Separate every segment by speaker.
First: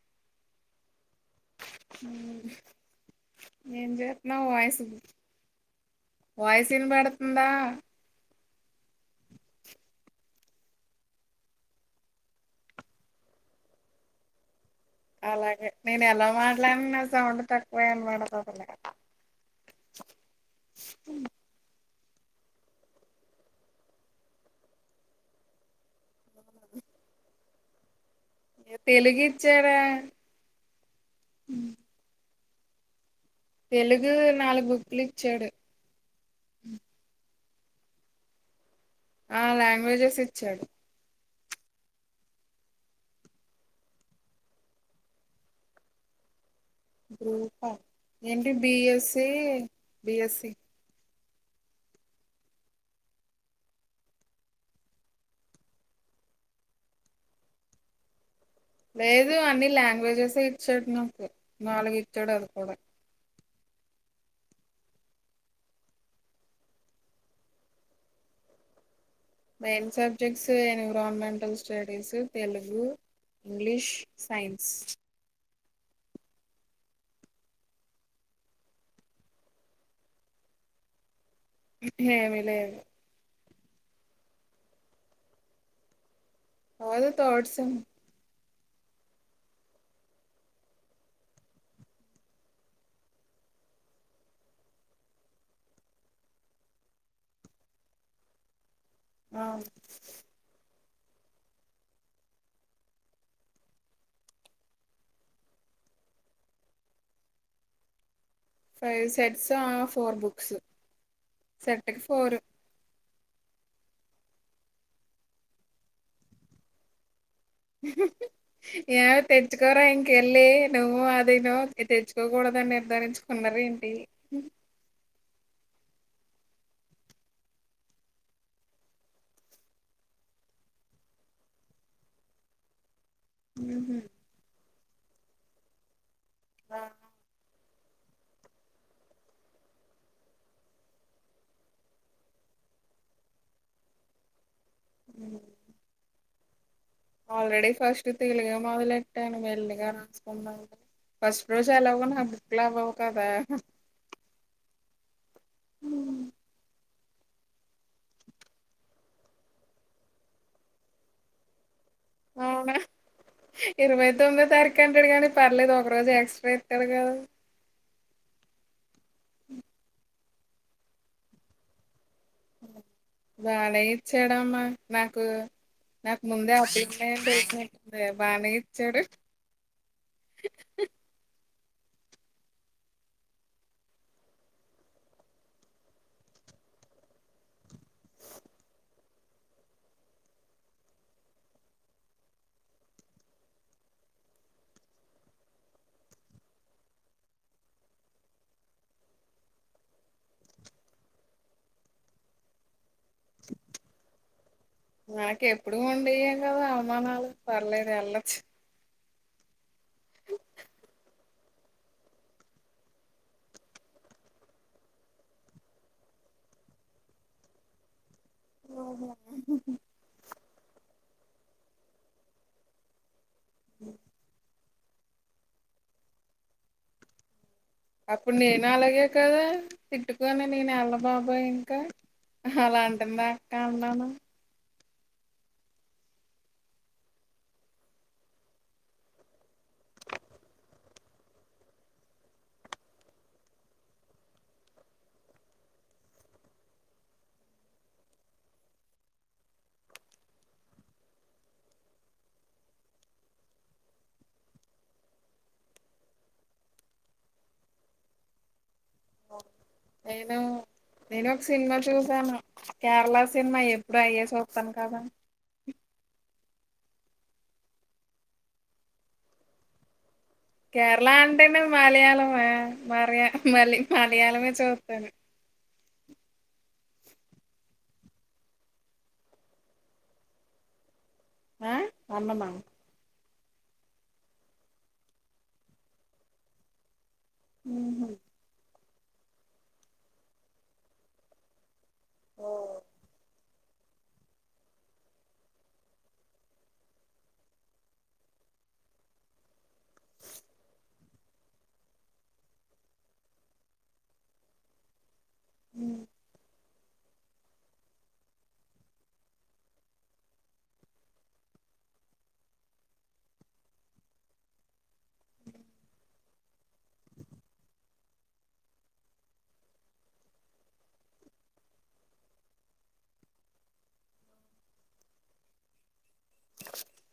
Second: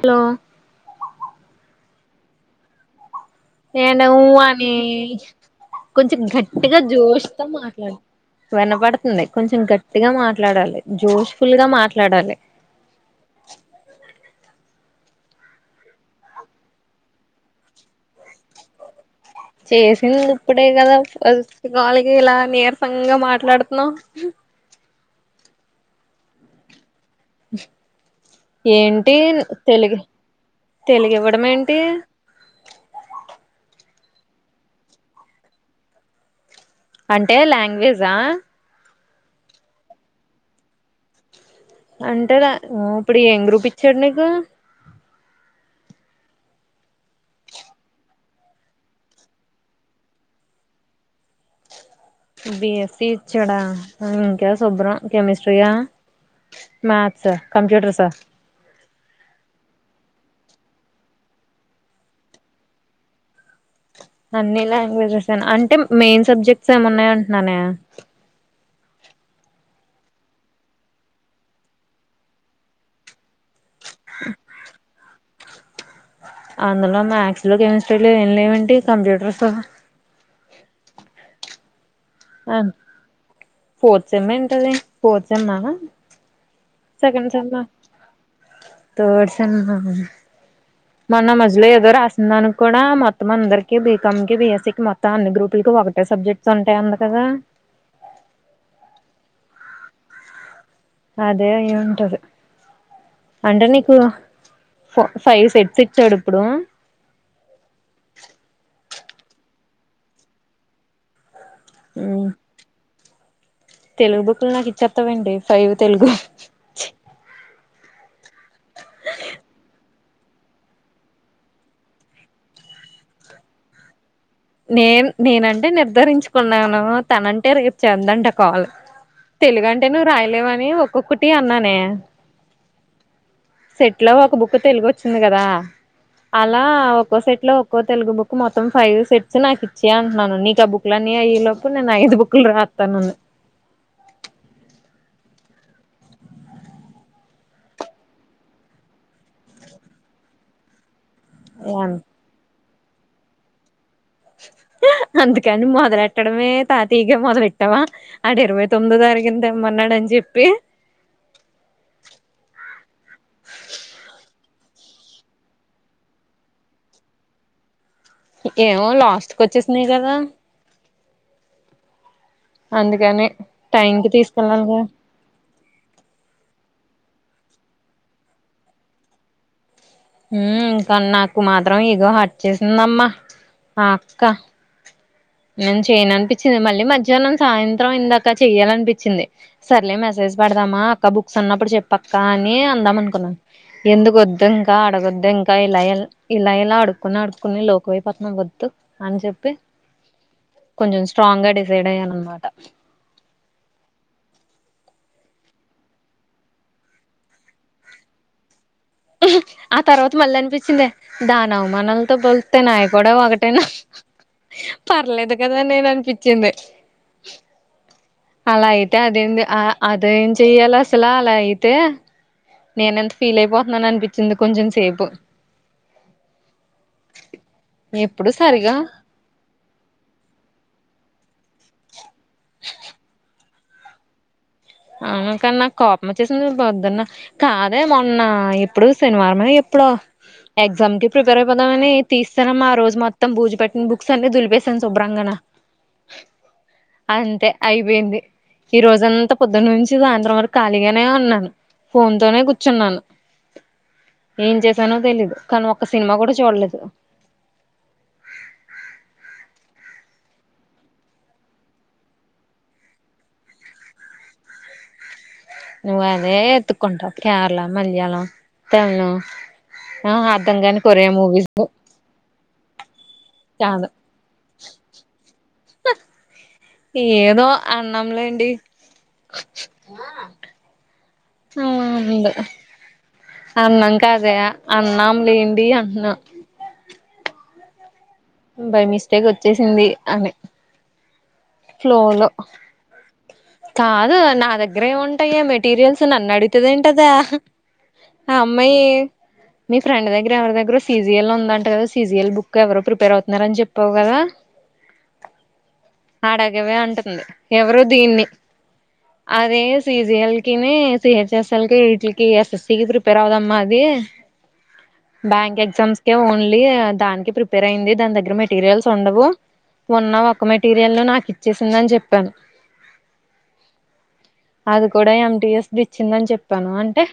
Speaker 1: Hello
Speaker 2: మ్
Speaker 1: నీను మ్ అని కొంచెం
Speaker 2: వాయిస్
Speaker 1: గట్టిగా జోష్ తో
Speaker 2: వినబడుతుందా
Speaker 1: మాట్లాడు వినపడుతుంది కొంచెం గట్టిగా మాట్లాడాలి జోష్ ఫుల్ గా మాట్లాడాలి
Speaker 2: అలాగే నేను ఎలా మాట్లాడిన నా సౌండ్ తక్కువే ఇనపడ్తదిలే
Speaker 1: చేసింది ఇప్పుడే కదా ఫస్ట్ కాల్ కి ఇలా నీరసంగా మాట్లాడుతున్నావు
Speaker 2: ఆ
Speaker 1: ఏంటి
Speaker 2: ఇచ్చాడా
Speaker 1: తెలుగు తెలుగు ఇవ్వడం ఏంటి
Speaker 2: తెలుగు నాలుగు బుక్లు ఇచ్చాడు
Speaker 1: అంటే లాంగ్వేజా
Speaker 2: ఆ లాంగ్వేజెస్ ఇచ్చాడు
Speaker 1: అంటేదా ఇప్పుడు ఏం గ్రూపు ఇచ్చాడు నీకు
Speaker 2: గ్రూపా ఏంటి బిఎస్స బిఎస్సి
Speaker 1: బిఎస్సి ఇచ్చాడా ఇంకా శుభ్రం కెమిస్ట్రీయా మ్యాత్స్ కంప్యూటర్ సార్
Speaker 2: లేదు అన్ని లాంగ్వేజెస్ే ఇచ్చాడు నాకు నాలుగు ఇచ్చాడు అది కూడా
Speaker 1: అన్ని లాంగ్వేజెస్ అంటే మెయిన్ సబ్జెక్ట్స్ ఎం ఉన్నాయి అంటున్నానే
Speaker 2: main subjects environmental studies Telugu English science
Speaker 1: అందులో మ్యాథస్ లో కెమిస్ట్రీలో ఏం లేవంటంటి కంప్యూటర్స్
Speaker 2: ఏేమి లేదు
Speaker 1: ఫార్త్ సేమ్మే ఉంటది ఫార్త్ సేమ్మ
Speaker 2: కాదు
Speaker 1: second
Speaker 2: third
Speaker 1: సెమ్మ
Speaker 2: sem
Speaker 1: third sem మన మధ్యలో ఏదో రాస్తుంద అని కూడా మొత్తం అందరికి బీకాం కి బిఎస్సి కి మొత్తం అన్ని గ్రూపులకి ఒకటే సబ్జెక్ట్ తుంటయి అంది కదా!
Speaker 2: ఆ
Speaker 1: అదే అయి ఉంటది. అంటే నీకు ఫో ఫైవ్ సెట్స్ ఇచ్చాడు. ఇప్పుడు
Speaker 2: five sets four books set కు ఫోర్
Speaker 1: తెలుగు బుక్లు నాకు ఇచ్చేత్తవేంటి ఫైవ్ తెలుగు
Speaker 2: హ్ ఏ తెచ్చుకోరా ఇంకెళ్ళి నువ్వు అది ను తెచ్చుకోకూడదని నిర్ధారించు ఉన్నరేంటి
Speaker 1: నేన్ నేనంటే నిర్ధారించుకున్నాను తనంటే రేపు చెందంట కాల్ తెలుగంటే నువ్వు రాయలేవని ఒక్కొక్కటి అన్నానే
Speaker 2: ఉహు
Speaker 1: సెట్ లో ఒక బుక్ తెలుగొచ్చింది గదా అలా
Speaker 2: బ
Speaker 1: ఓ సెట్ లో ఒక్కో తెలుగు బుక్ మొత్తం ఫైవ్ సెట్ నాకీచ్చేయి అంటున్నాను నీకు ఆ బుక్ల అన్నీ అయ్య లోపు నేను ఐదు బుక్లు రాత్తాను.
Speaker 2: ము ఆల్రెడీ ఫస్ట్ తెలుగ మొదలెట్టాను మెల్లిగా రాసుకున్నాని ఫస్ట్ రోజు ఎలాగో నా బుక్లు అవ్వవు కదా!
Speaker 1: అందుకని
Speaker 2: మ్మ్.
Speaker 1: మొదలెట్టడమే తతీగా మొదలెట్ట అంటవా అడ ఇరవై తొమ్మిదో తారీకు దమ్మన్నాడని జెప్పి
Speaker 2: అవునా ఇరవై తొమ్మిదో తారీఖు అంటడు గానీ పర్లేదు ఒక రోజు ఎక్స్ట్రా ఇత్తడు గదా
Speaker 1: ఏమో లాస్ట్ కోచ్చేసినయి గదా! అందుకని
Speaker 2: వాడే
Speaker 1: టైం కి
Speaker 2: ఇచ్చాడమ్మా
Speaker 1: తీసుకెళ్ళాలిగా
Speaker 2: నాక్ నాకు ముందే [inaudible] బాగానే ఇచ్చాడు
Speaker 1: ఊ ఇంక నాకు మాత్రం ఇగో హట్ చేసిందమ్మా ఆ అక్క నేన్ చేయను అనిపించింది మళ్ళీ మాజ్యాహనం సాయంత్రం ఇందాక చెయ్యాలనిపించింది సర్లే మెసేజ్ పెడదామా అక్క బుక్స్ ఉన్నప్పుడు చెప్పక్క అని అందాం అనుకున్నాను ఎందుకొద్దు ఇంకా అడగొద్దు ఇంకా ఇలయల్ ఇలా ఇలా అడుకుని అడుకుని లోకవైపోతున్నాం వద్దు అని జెప్పి కొంచెం స్ట్రాంగా డిసైడ్ అయ్యానన్నమాట
Speaker 2: మనకి ఎప్పుడు ఉండేయం గదా అవమానాలు పర్లేదు ఎళ్లొచ్చు
Speaker 1: ఆ తర్వాత మళ్ళ అనిపించిందే దాని అవమానాలతో పోలితే నాయి కూడా ఒకటైనా పర్లేదు కదా నేను అనిపిచ్చింది. అలా అయితే అదేంది ఆ ఆ ఏం చెయ్యాలి అసలు అలా అయితే నేన ఎంత ఫీల్ అయిపోతున్నాను అనిపి సింధు కొంచం సేపు ఎప్పుడు
Speaker 2: అప్పుడు నేను
Speaker 1: సరిగా
Speaker 2: అలాగే కదా తిట్టుకోని నేను ఎల్ల బాబాయి ఇంకా అలా అంటుందా అక్క అన్నాను.
Speaker 1: అనుకన్న కోపం వోచ్చేసింది పోద్దున్న కాదే మొన్న ఇప్పుడు శనివారమే ఎప్పుడో ఎగ్జామ్ కి ప్రిపేర్ అయిపోతామని తీస్తా మా రోజు మొత్తం భూజు పట్టి బక్స్ అన్ని దులిపేశాను శుభ్రంగాను అంతే అయిపోయింది. ఈ రోజంతా పొద్దుటి నుంచి సాయంత్రం వరకు ఖాళీగానే ఉన్నాను ఫోన్ తోనే కూర్చున్నాను ఏం చేసానో తెలీదు కానీ ఒక్క సినిమా కూడా చూడలేదు
Speaker 2: ఏదో నేను ఒక సినిమా చూసాను కేరళ సినిమా ఎప్పుడు అయ్యే చూస్తాను కదా
Speaker 1: నువ్వు అదే ఎత్తుకుంటావు కేరళ మలయాళం తమిళ
Speaker 2: కేరళ అంటేనే మలయాళమే మలీ మళ్ళీ
Speaker 1: కాదు
Speaker 2: మలయాళమే చూస్తాను
Speaker 1: ఏదో అన్నంలేండి
Speaker 2: ఆ
Speaker 1: అవును
Speaker 2: అన్నమా
Speaker 1: అన్నం కాదే అన్నాం లేండి. అంటున్న
Speaker 2: ఉహ్
Speaker 1: బై మిస్టేక్ వచ్చేసింది. అని ఫ్లోలో కాదు నా దగ్గరే ఏం ఉంటాయే మెటీరియల్స్ నన్ను అడుగుతుంది ఏంటి ఆది అమ్మాయి మీ ఫ్రెండ్ దగ్గర ఎవరి దగ్గరో సీజిఎల్ ఉంద అంట కాద సిజిఎల్ బుక్ ఎవరో ప్రిపేర్ అవుతున్నారని చెప్పావు కదా
Speaker 2: హ్
Speaker 1: ఆడ గివే ఉంటుంది. ఎవరు దీన్ని అదే సీజీ ఎల్కిని సి హెచ్ ఎస్ ఎల్కి వీటికి ఎస్ ఎస్సి కి ప్రిపేర్ అవుదమ్మా అది బ్యాంక్ ఎగ్జామ్స్ కే ఓన్లీ దానికే ప్రిపేర్ అయింది. దాని దగ్గర మేట్ మెటీరియల్స్ ఉండవు ఉన్న ఒక మెటీరియల్ నాకు ఇచ్చేసిందని చెప్పాను అది కూడా ఎంటిఎస్ ఇచ్చిందని చెప్పాను అంటే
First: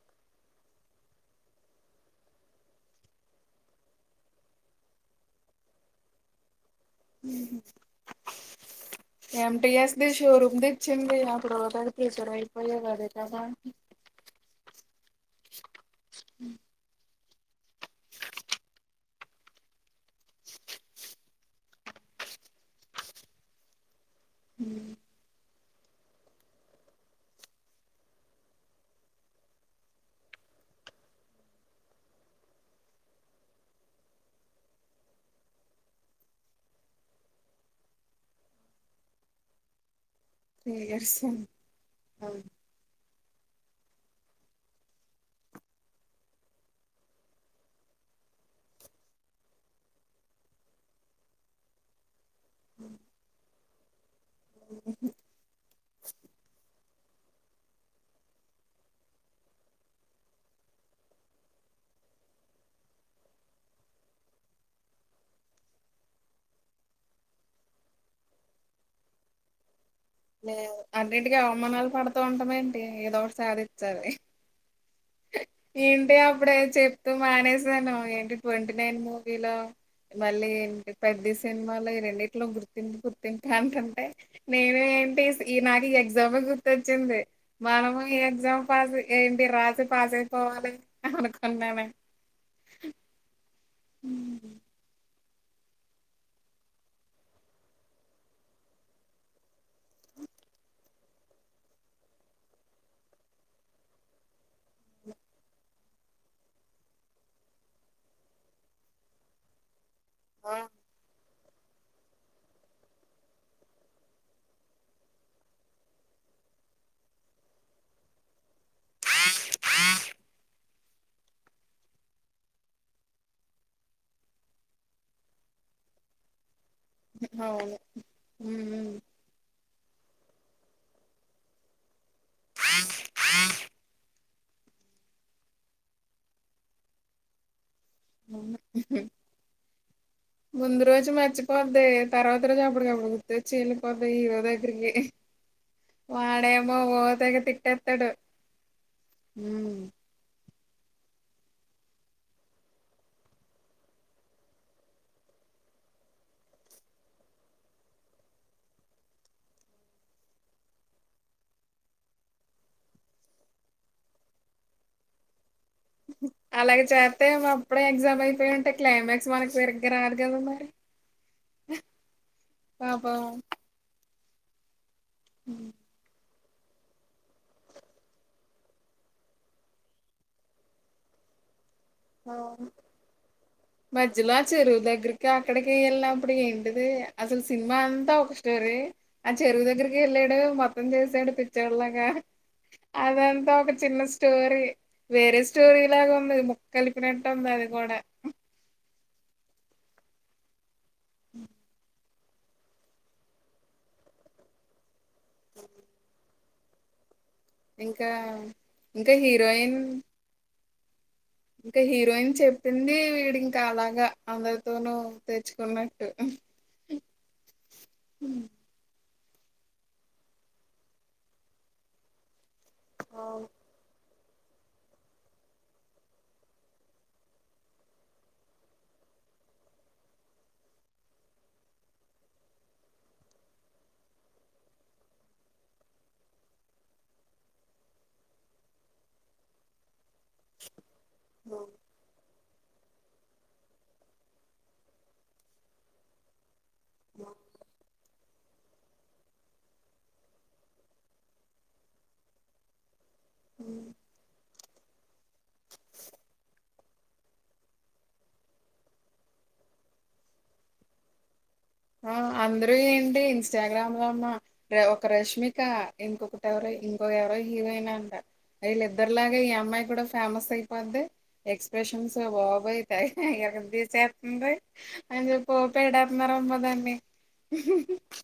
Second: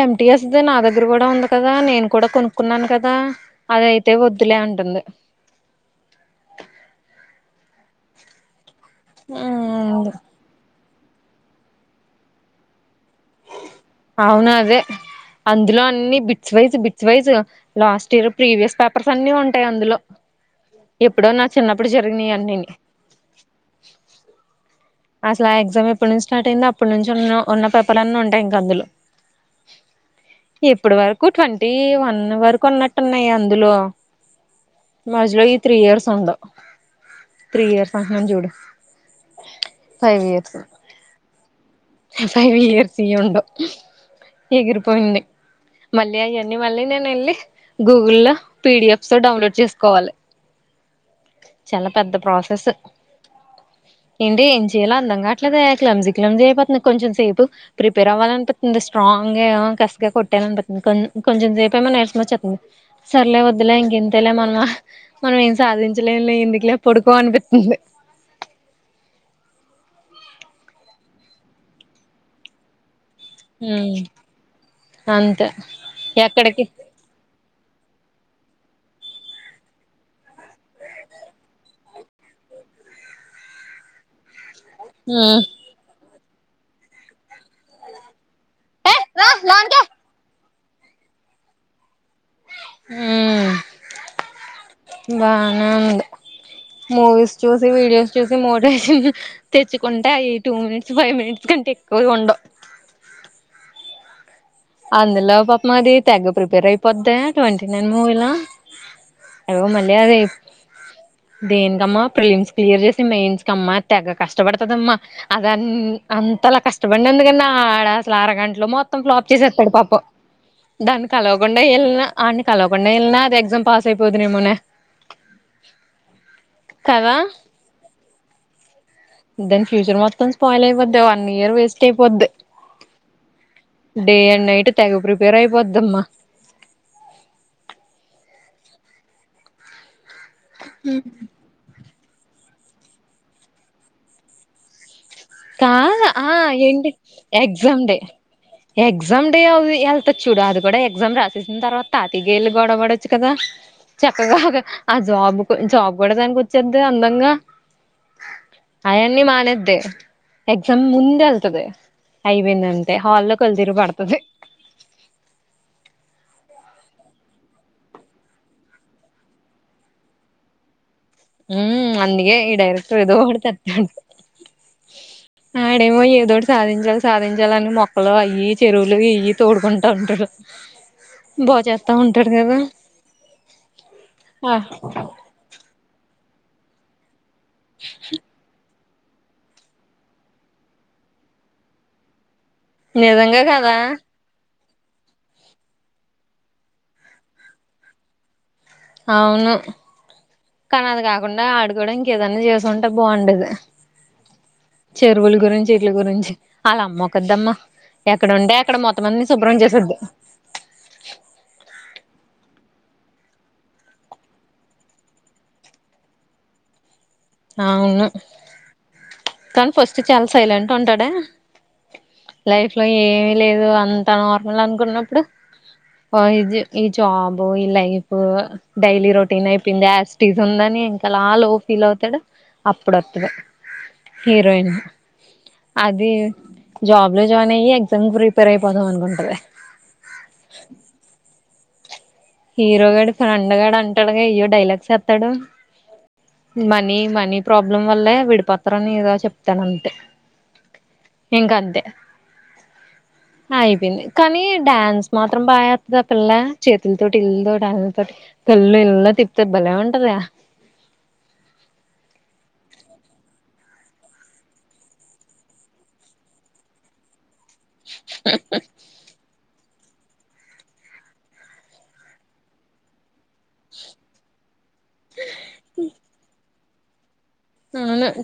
Speaker 1: ఎమ్టి ఎస్ది నా దగ్గర కూడా ఉంది. కదా నేను కూడా కొనుక్కున్నాను కదా అదయితే వద్దులే అంటుంది.
Speaker 2: ఏం టి ఎస్ ది
Speaker 1: ఉమ్
Speaker 2: శోరూమ్ ది చింది అప్పుడు ఒక పెపేశ్వర అయిపోయవు అదే కదా
Speaker 1: అవును అదే అందులో అన్ని bits wise bits wise last year previous papers అన్ని ఉంటాయి. అందులో ఎప్పుడో నా చిన్నప్పుడు జరిగినయి అన్నిని
Speaker 2: హ్
Speaker 1: అసలు ఆ ఎగ్జామ్ ఎప్పటి నుంచి స్టార్ట్ అయిందో అప్పటి నుంచి ఉన్న ఉన్న పేపర్ అన్ని ఉంటాయి. ఇంకా అందులో ఇప్పటి వరకు ట్వంటీ వన్ వరకు ఉన్నట్టు ఉన్నాయి అందులో మద్యలో ఈ త్రీ ఇయర్స్ ఉండావు త్రీ ఇయర్స్ అంటం చూడు ఫైవ్ ఇ
Speaker 2: యర్స్
Speaker 1: ఫైవ్ ఇయర్స్ వి ఉండవూ ఏగిరీపోయింది. మల్లి అయ్యి మల్లి నేను వెల్లి గూగుల్ లో పిడిఎఫ్స్ డౌన్లోడ్ చేసుకోవాలి. చాలా పెద్ద ప్రాసెస్ స్ ఏంటి ఏం చేయ్యలో అర్థం కావట్లేదు క్లంజి క్లంజి అయపోతంది. నాకు కొంచెం సేపు ప్రిపేర్ అవ్వాలి అనిపత్తంది. స్ట్రాంగ్ గా కసిగా కొట్టాలి అనిపత్తుంది. కొంచెం సేపు ఏమో నిరసం వచ్చస్తుంది సర్లే వద్దులే ఇంక ఇంతేలే మనము మనం ఏం సాధించలేము లే ఎందుకులే పొడుకో అనిపిస్తుంది.
Speaker 2: లేదు అన్నింటికి అవమానాలు పడుతూ ఉంటాము ఏంటి ఏదో ఒకటి
Speaker 1: ఉమ్
Speaker 2: సాధించాలి.
Speaker 1: అంతే
Speaker 2: ఏంటి అప్పుడ
Speaker 1: ఎక్కడికి
Speaker 2: చెప్తూ మానేసాను ఏంటి ట్వంటీ నైన్ మూవీలో మళ్ళీ ఏంటి పెద్ది సినిమాలో ఈ రెండిట్లో గుర్తింపు గుర్తింపు అంటంటే నేను ఏంటి
Speaker 1: ఉమ్
Speaker 2: ఈ నాకు ఈ ఎగ్జామ్ లో గుర్తొచ్చింది మనము ఏంటీ ఎగ్జామ్ పాస్ ఏంటి రాసి పాస్ అయిపోవాలి హ అనుకున్నాను.
Speaker 1: హ్మ్మ్
Speaker 2: అ
Speaker 1: బానే ఉంది. మూవీస్ చూసి వీడియోస్ చూసి మోటివేషన్ తెచ్చుకుంటే అయి టూ మినిట్స్ ఫైవ్ మినిట్స్ కంటే ఎక్కువగా ఉండవు. అందులో పాపమా అది తెగ ప్రిపేర్ అయిపోది ట్వంటీ నైన్ మూవీలో అదో మలయాళి
Speaker 2: ఆ
Speaker 1: దేనికమ్మా ప్రిలిమ్స్ క్లియర్ చేసి మెయిన్స్ కమ్మా తెగ కష్టపడతదమ్మా అది అంత అంతలా కష్టపడినందుకు అన్నా ఆడ అసలు అరగంటలో మొత్తం ఫ్లాప్ తీసేస్తాడు పాపం దాన్ని కలవకుండా వెళ్ళిన ఆన్ని కలవకుండా వెళ్ళినా అది ఎగ్జామ్ పాస్ అయిపోదు నేమునే కదా
Speaker 2: అవును
Speaker 1: దాని ఫ్యూచర్ మొత్తం స్పాయిల్ అయిపోద్ది వన్ ఇయర్ వేస్ట్ అయిపోద్ది
Speaker 2: ఆ
Speaker 1: డే అండ్ నైట్ తెగ ప్రిపేర్ అయిపోద్దమ్మా
Speaker 2: ముందురోజు మంచి కొద్ది తర్వాత రోజు అప్పటికప్పుడు గుర్తచ్చీఎల్లిపొద్ది హీరో దగ్గరికి
Speaker 1: కా ఆ
Speaker 2: వాడేమో
Speaker 1: ఏంటి
Speaker 2: ఓహ్ తెగ
Speaker 1: ఎగ్జామ్ డే
Speaker 2: తిట్టేస్తాడు
Speaker 1: అ చూడు అది కూడా ఎగ్జామ్ రాసేసిన తర్వాత తాపీగా వెళ్ళి గొడపడచ్చు కదా చక్కగా ఒక ఆ జాబ్ జాబ్ కూడా దానికి వచ్చేది అందంగా అయన్నీ మానేద్ది ఎక్సామ్ ముందు ఎల్తది ఐపోయిందంటే హాల్ లో కల్లుతిరిగి పడ్తది
Speaker 2: అలాగే చేస్తే అప్పుడే ఎగ్జామ్ అయిపోయి ఉంటే క్లైమాక్స్ మనకి సరిగ్గా రదు కదా మరి
Speaker 1: హ అందుకే ఈ డైరెక్టర్ ఎదో
Speaker 2: పాపం
Speaker 1: [unintelligible] డుతత ఉంట అడేమో ఏదోటి సాధించాల సాధించాలని మొక్కలు అయి చెరువులు ఇయ్యి తోడుకుంటా ఉంటారు బాగుచేస్తా హుంటాడు కదా
Speaker 2: అవును ఇంకా అక్కడికి వెళ్ళినప్పుడు ఏంటిది అసలు సినిమా అంతా ఒక స్టోరీ ఆ చెరువు దగ్గరికి వెళ్ళాడు మొత్తం చేసాడు పిచ్చోడిలాగా
Speaker 1: నిజంగా
Speaker 2: అదంతా ఒక
Speaker 1: కదా
Speaker 2: చిన్న స్టోరీ వేరే స్టోరీ లాగా ఉంది. ముక్క కలిపినట్టు ఉంది అది కూడా
Speaker 1: అవును కానీ అది కాకుండా ఆడుకోవడానికి ఏదన్నా చేసుంటే బాగుండేది. చెరువుల గురించి ఇీట్ల గురించి వల్ల అమ్మోకదమ్మ
Speaker 2: ఇంకా
Speaker 1: ఎక్కడుంటే అక్కడ మొత్తం
Speaker 2: ఇంకా
Speaker 1: మన్ని శుభ్రం
Speaker 2: హీరోయిన్
Speaker 1: చేసొద్ది.
Speaker 2: ఇంకా హీరోయిన్ చెప్పింది వీడి ఇంకా అలాగా అందరితోనూ తెచ్చుకున్నట్టు
Speaker 1: అవును తను ఫస్ట్ చాలా సైలెంట్ ఉంటడే లైఫ్ లో ఏమిీ లేదు అ త నార్మల్ అనుకున్నప్పుడు ఈ జాబ్ ఈ లైఫ్ డైలీ రొటీన్ అయిపోయింది. ఆసిటిస్ ఉందని ఇంకా అలా లో ఫీల్ అవుతాడు అప్పుడు వస్తాది హీరోయిన్ అది జాబ్ లో జాయిన్ అయ్యి ఎగ్జామ్ ప్రిపేర్ అయిపోదాం అనుకుంటది.
Speaker 2: ఉ
Speaker 1: హీరోగాడి ఫ్రెండ్గాఫ్రెండ్ గాడు అంటాడుగా అయ్యో డైలాగ్స్ సెప్తాడు. మనీ మనీ ప్రాబ్లం వల్లే విడిప. ప్ర నీద చెప్తానంటే ఇంకంతే. ఆయిపోయింది కానీ డన్స్ మాత్రం బాఏతున్నారు పిల్ల చే. ఇళ్లతోటి ఇలాతోటి అలతోటి ఇంతోటల్ కళ్ళు ఇళ్ల తిప్తాది భలే ఉంటదా.
Speaker 2: ఆ అందరూ ఏంటి ఇన్స్టాగ్రామ్ లో నా. అంటే ఒక రష్మిక ఇంకొకటి ఎవరో ఇంకొక ఎవరో హీరోయినంట అయి లేదు. అందరిలాగే ఈ అమ్మాయి కూడా ఫేమస్ అయిపోంది. ఎక్స్ప్రెషన్స్ బాబోయ్ తెగ ఈరగ తీసేస్తుందే. అయ్యో పోపెడర్మరమ్మ దాన్ని.
Speaker 1: అవును.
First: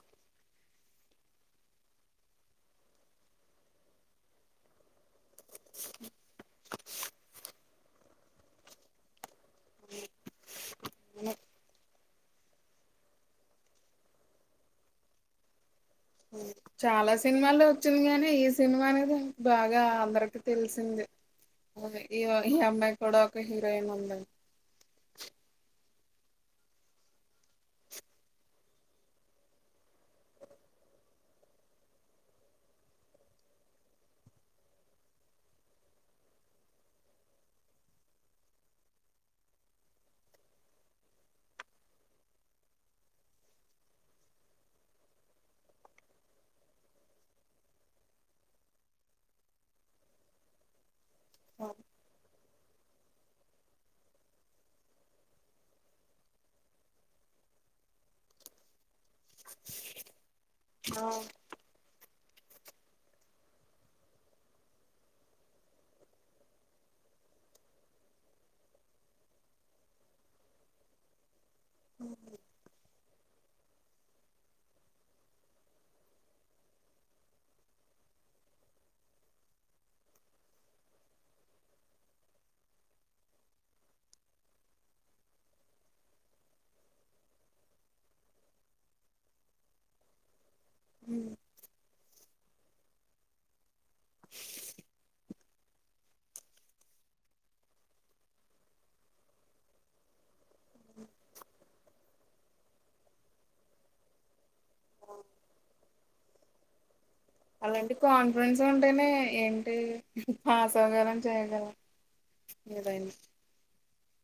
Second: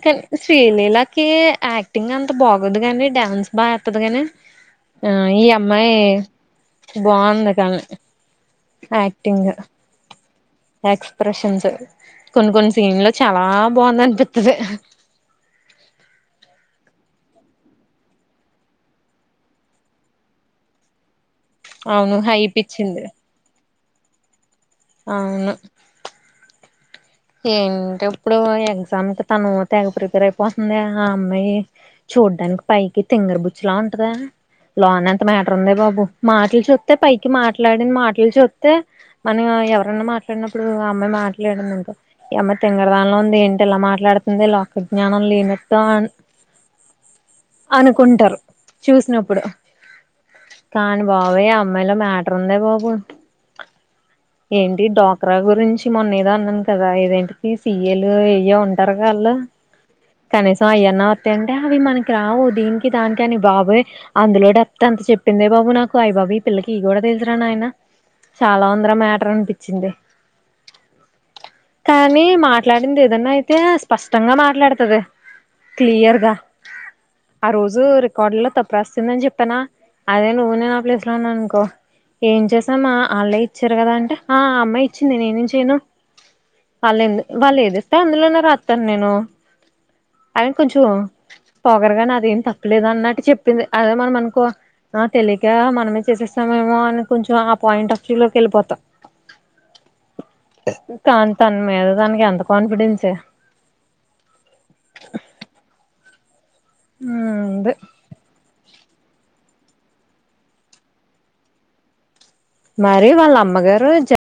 Speaker 1: శ్రీలీలాకి యాక్టింగ్ అంత బాగోదు గాని డాన్స్ బాగా అడ్తది గాని. ఆ ఈ అమ్మాయి బావుంది కానీ యాక్టింగ. ఎక్స్ప్రెషన్సస్క్స్ కొన్ని కొన్ని సీన్ లో చాలా బాగుందం. పెద్దదే.
Speaker 2: ఉ చాలా సినిమాల్లో వోచ్చింది గాని ఈ సినిమా అనేది బాగా అందరికి తెలిసిందే. ఉది
Speaker 1: అవును
Speaker 2: ఈగో ఈ
Speaker 1: హైప్
Speaker 2: అమ్మాయి
Speaker 1: ఇచ్చింది
Speaker 2: కూడా ఒక హీరోయిన్ ఉందే.
Speaker 1: అవును. ఏంట ఇప్పుడు ఎగ్జామ్ కి తను తెగ ప్రిపేర్ అయిపోతుందే ఆ అమ్మాయి. చూడ్డానికి పైకి తింగర బుచ్చిలా ఉంటదే లోన ఎంత మ్యాటర్ ఉందే బాబు మాట్లు చూత్తే పైకి మాట్లాడిన మాట్లు చూత్తే. మనము ఎవరన్నా మాట్లాడినప్పుడు అ అమ్మాయి మాట్లాడిందనుకో. ఇ అమ్మాయి తింగరిదానిల్ల ఉంది ఏంటి ఇలా మాట్లాడుతుంది లోకజ్ఞానం లేనట్టో అ. అనుకుంటారు చూసినప్పుడు కానీ బాబాయ్య అమ్మాయిల మ్య. రున్నే బాబు ఏంటి డోక్రా గురించి మొన్న ఏదో అన్నాను కదా. ఓ ఐదింటికి సీయళ్లు ఏయ్యో ఉంటారు గా అళ్ళు కనీసం అయ్యన్న వోత్తయ్. అ హే మనకి రావు దీనికి దానికి అని బాబోయ్. అందులో డప్త అంత చెప్పిందే బాబు నాకు అయి బాబు ఈ పిల్లకి ఇ గూడా తెలుసరా నా ఆయన. చాలా ఉందిరా మ్యాటర్ అనిపించింది. కానీ మాట్. క్లాటింగా ఏదన్నా అయితే స్పష్టంగా మాట్లాడుతది క్లియర్గా. ఆ రోజు రికార్డులాల్లో తప్పు రాసిందని జేప్పానా. అదే నువ్వు నేను ఆ ప్లేస్ లో ఉన్నానుకో. ఏం చేసా మ్మ ఆల్లే ఇచ్చారు గదా అంటే ఆ అమ్మాయి ఇచ్చింది నేనేం చేయను. ఆల్ ఏందు వాళ్ళు ఎ ఏదిస్తే అందులోనే రాస్తాను నేను అయన కొంచమో. పోగరుగానీ అదేం తప్పలేదు అన్నట్టు చెప్పింది అదే మనం అనకో అ తెలి. ఇగా మనమే చేసేస్తామేమో అని కొంచం ఆ పాయింట్ ఆఫ్ వ్యూ లోకేళ్ళిపోతా. కానీ తన మీద తననికి ఎంత కాన్ఫిడెన్సే. ఉమ్ ఉంది
Speaker 2: అలాంటి కాన్ఫిడెన్స్ ఉంటేనే ఏంటి పాస్ అవ్వగలం చేయగలం.
Speaker 1: మరి
Speaker 2: ఏదైనా
Speaker 1: వాళ్ళ అమ్మగారు జ.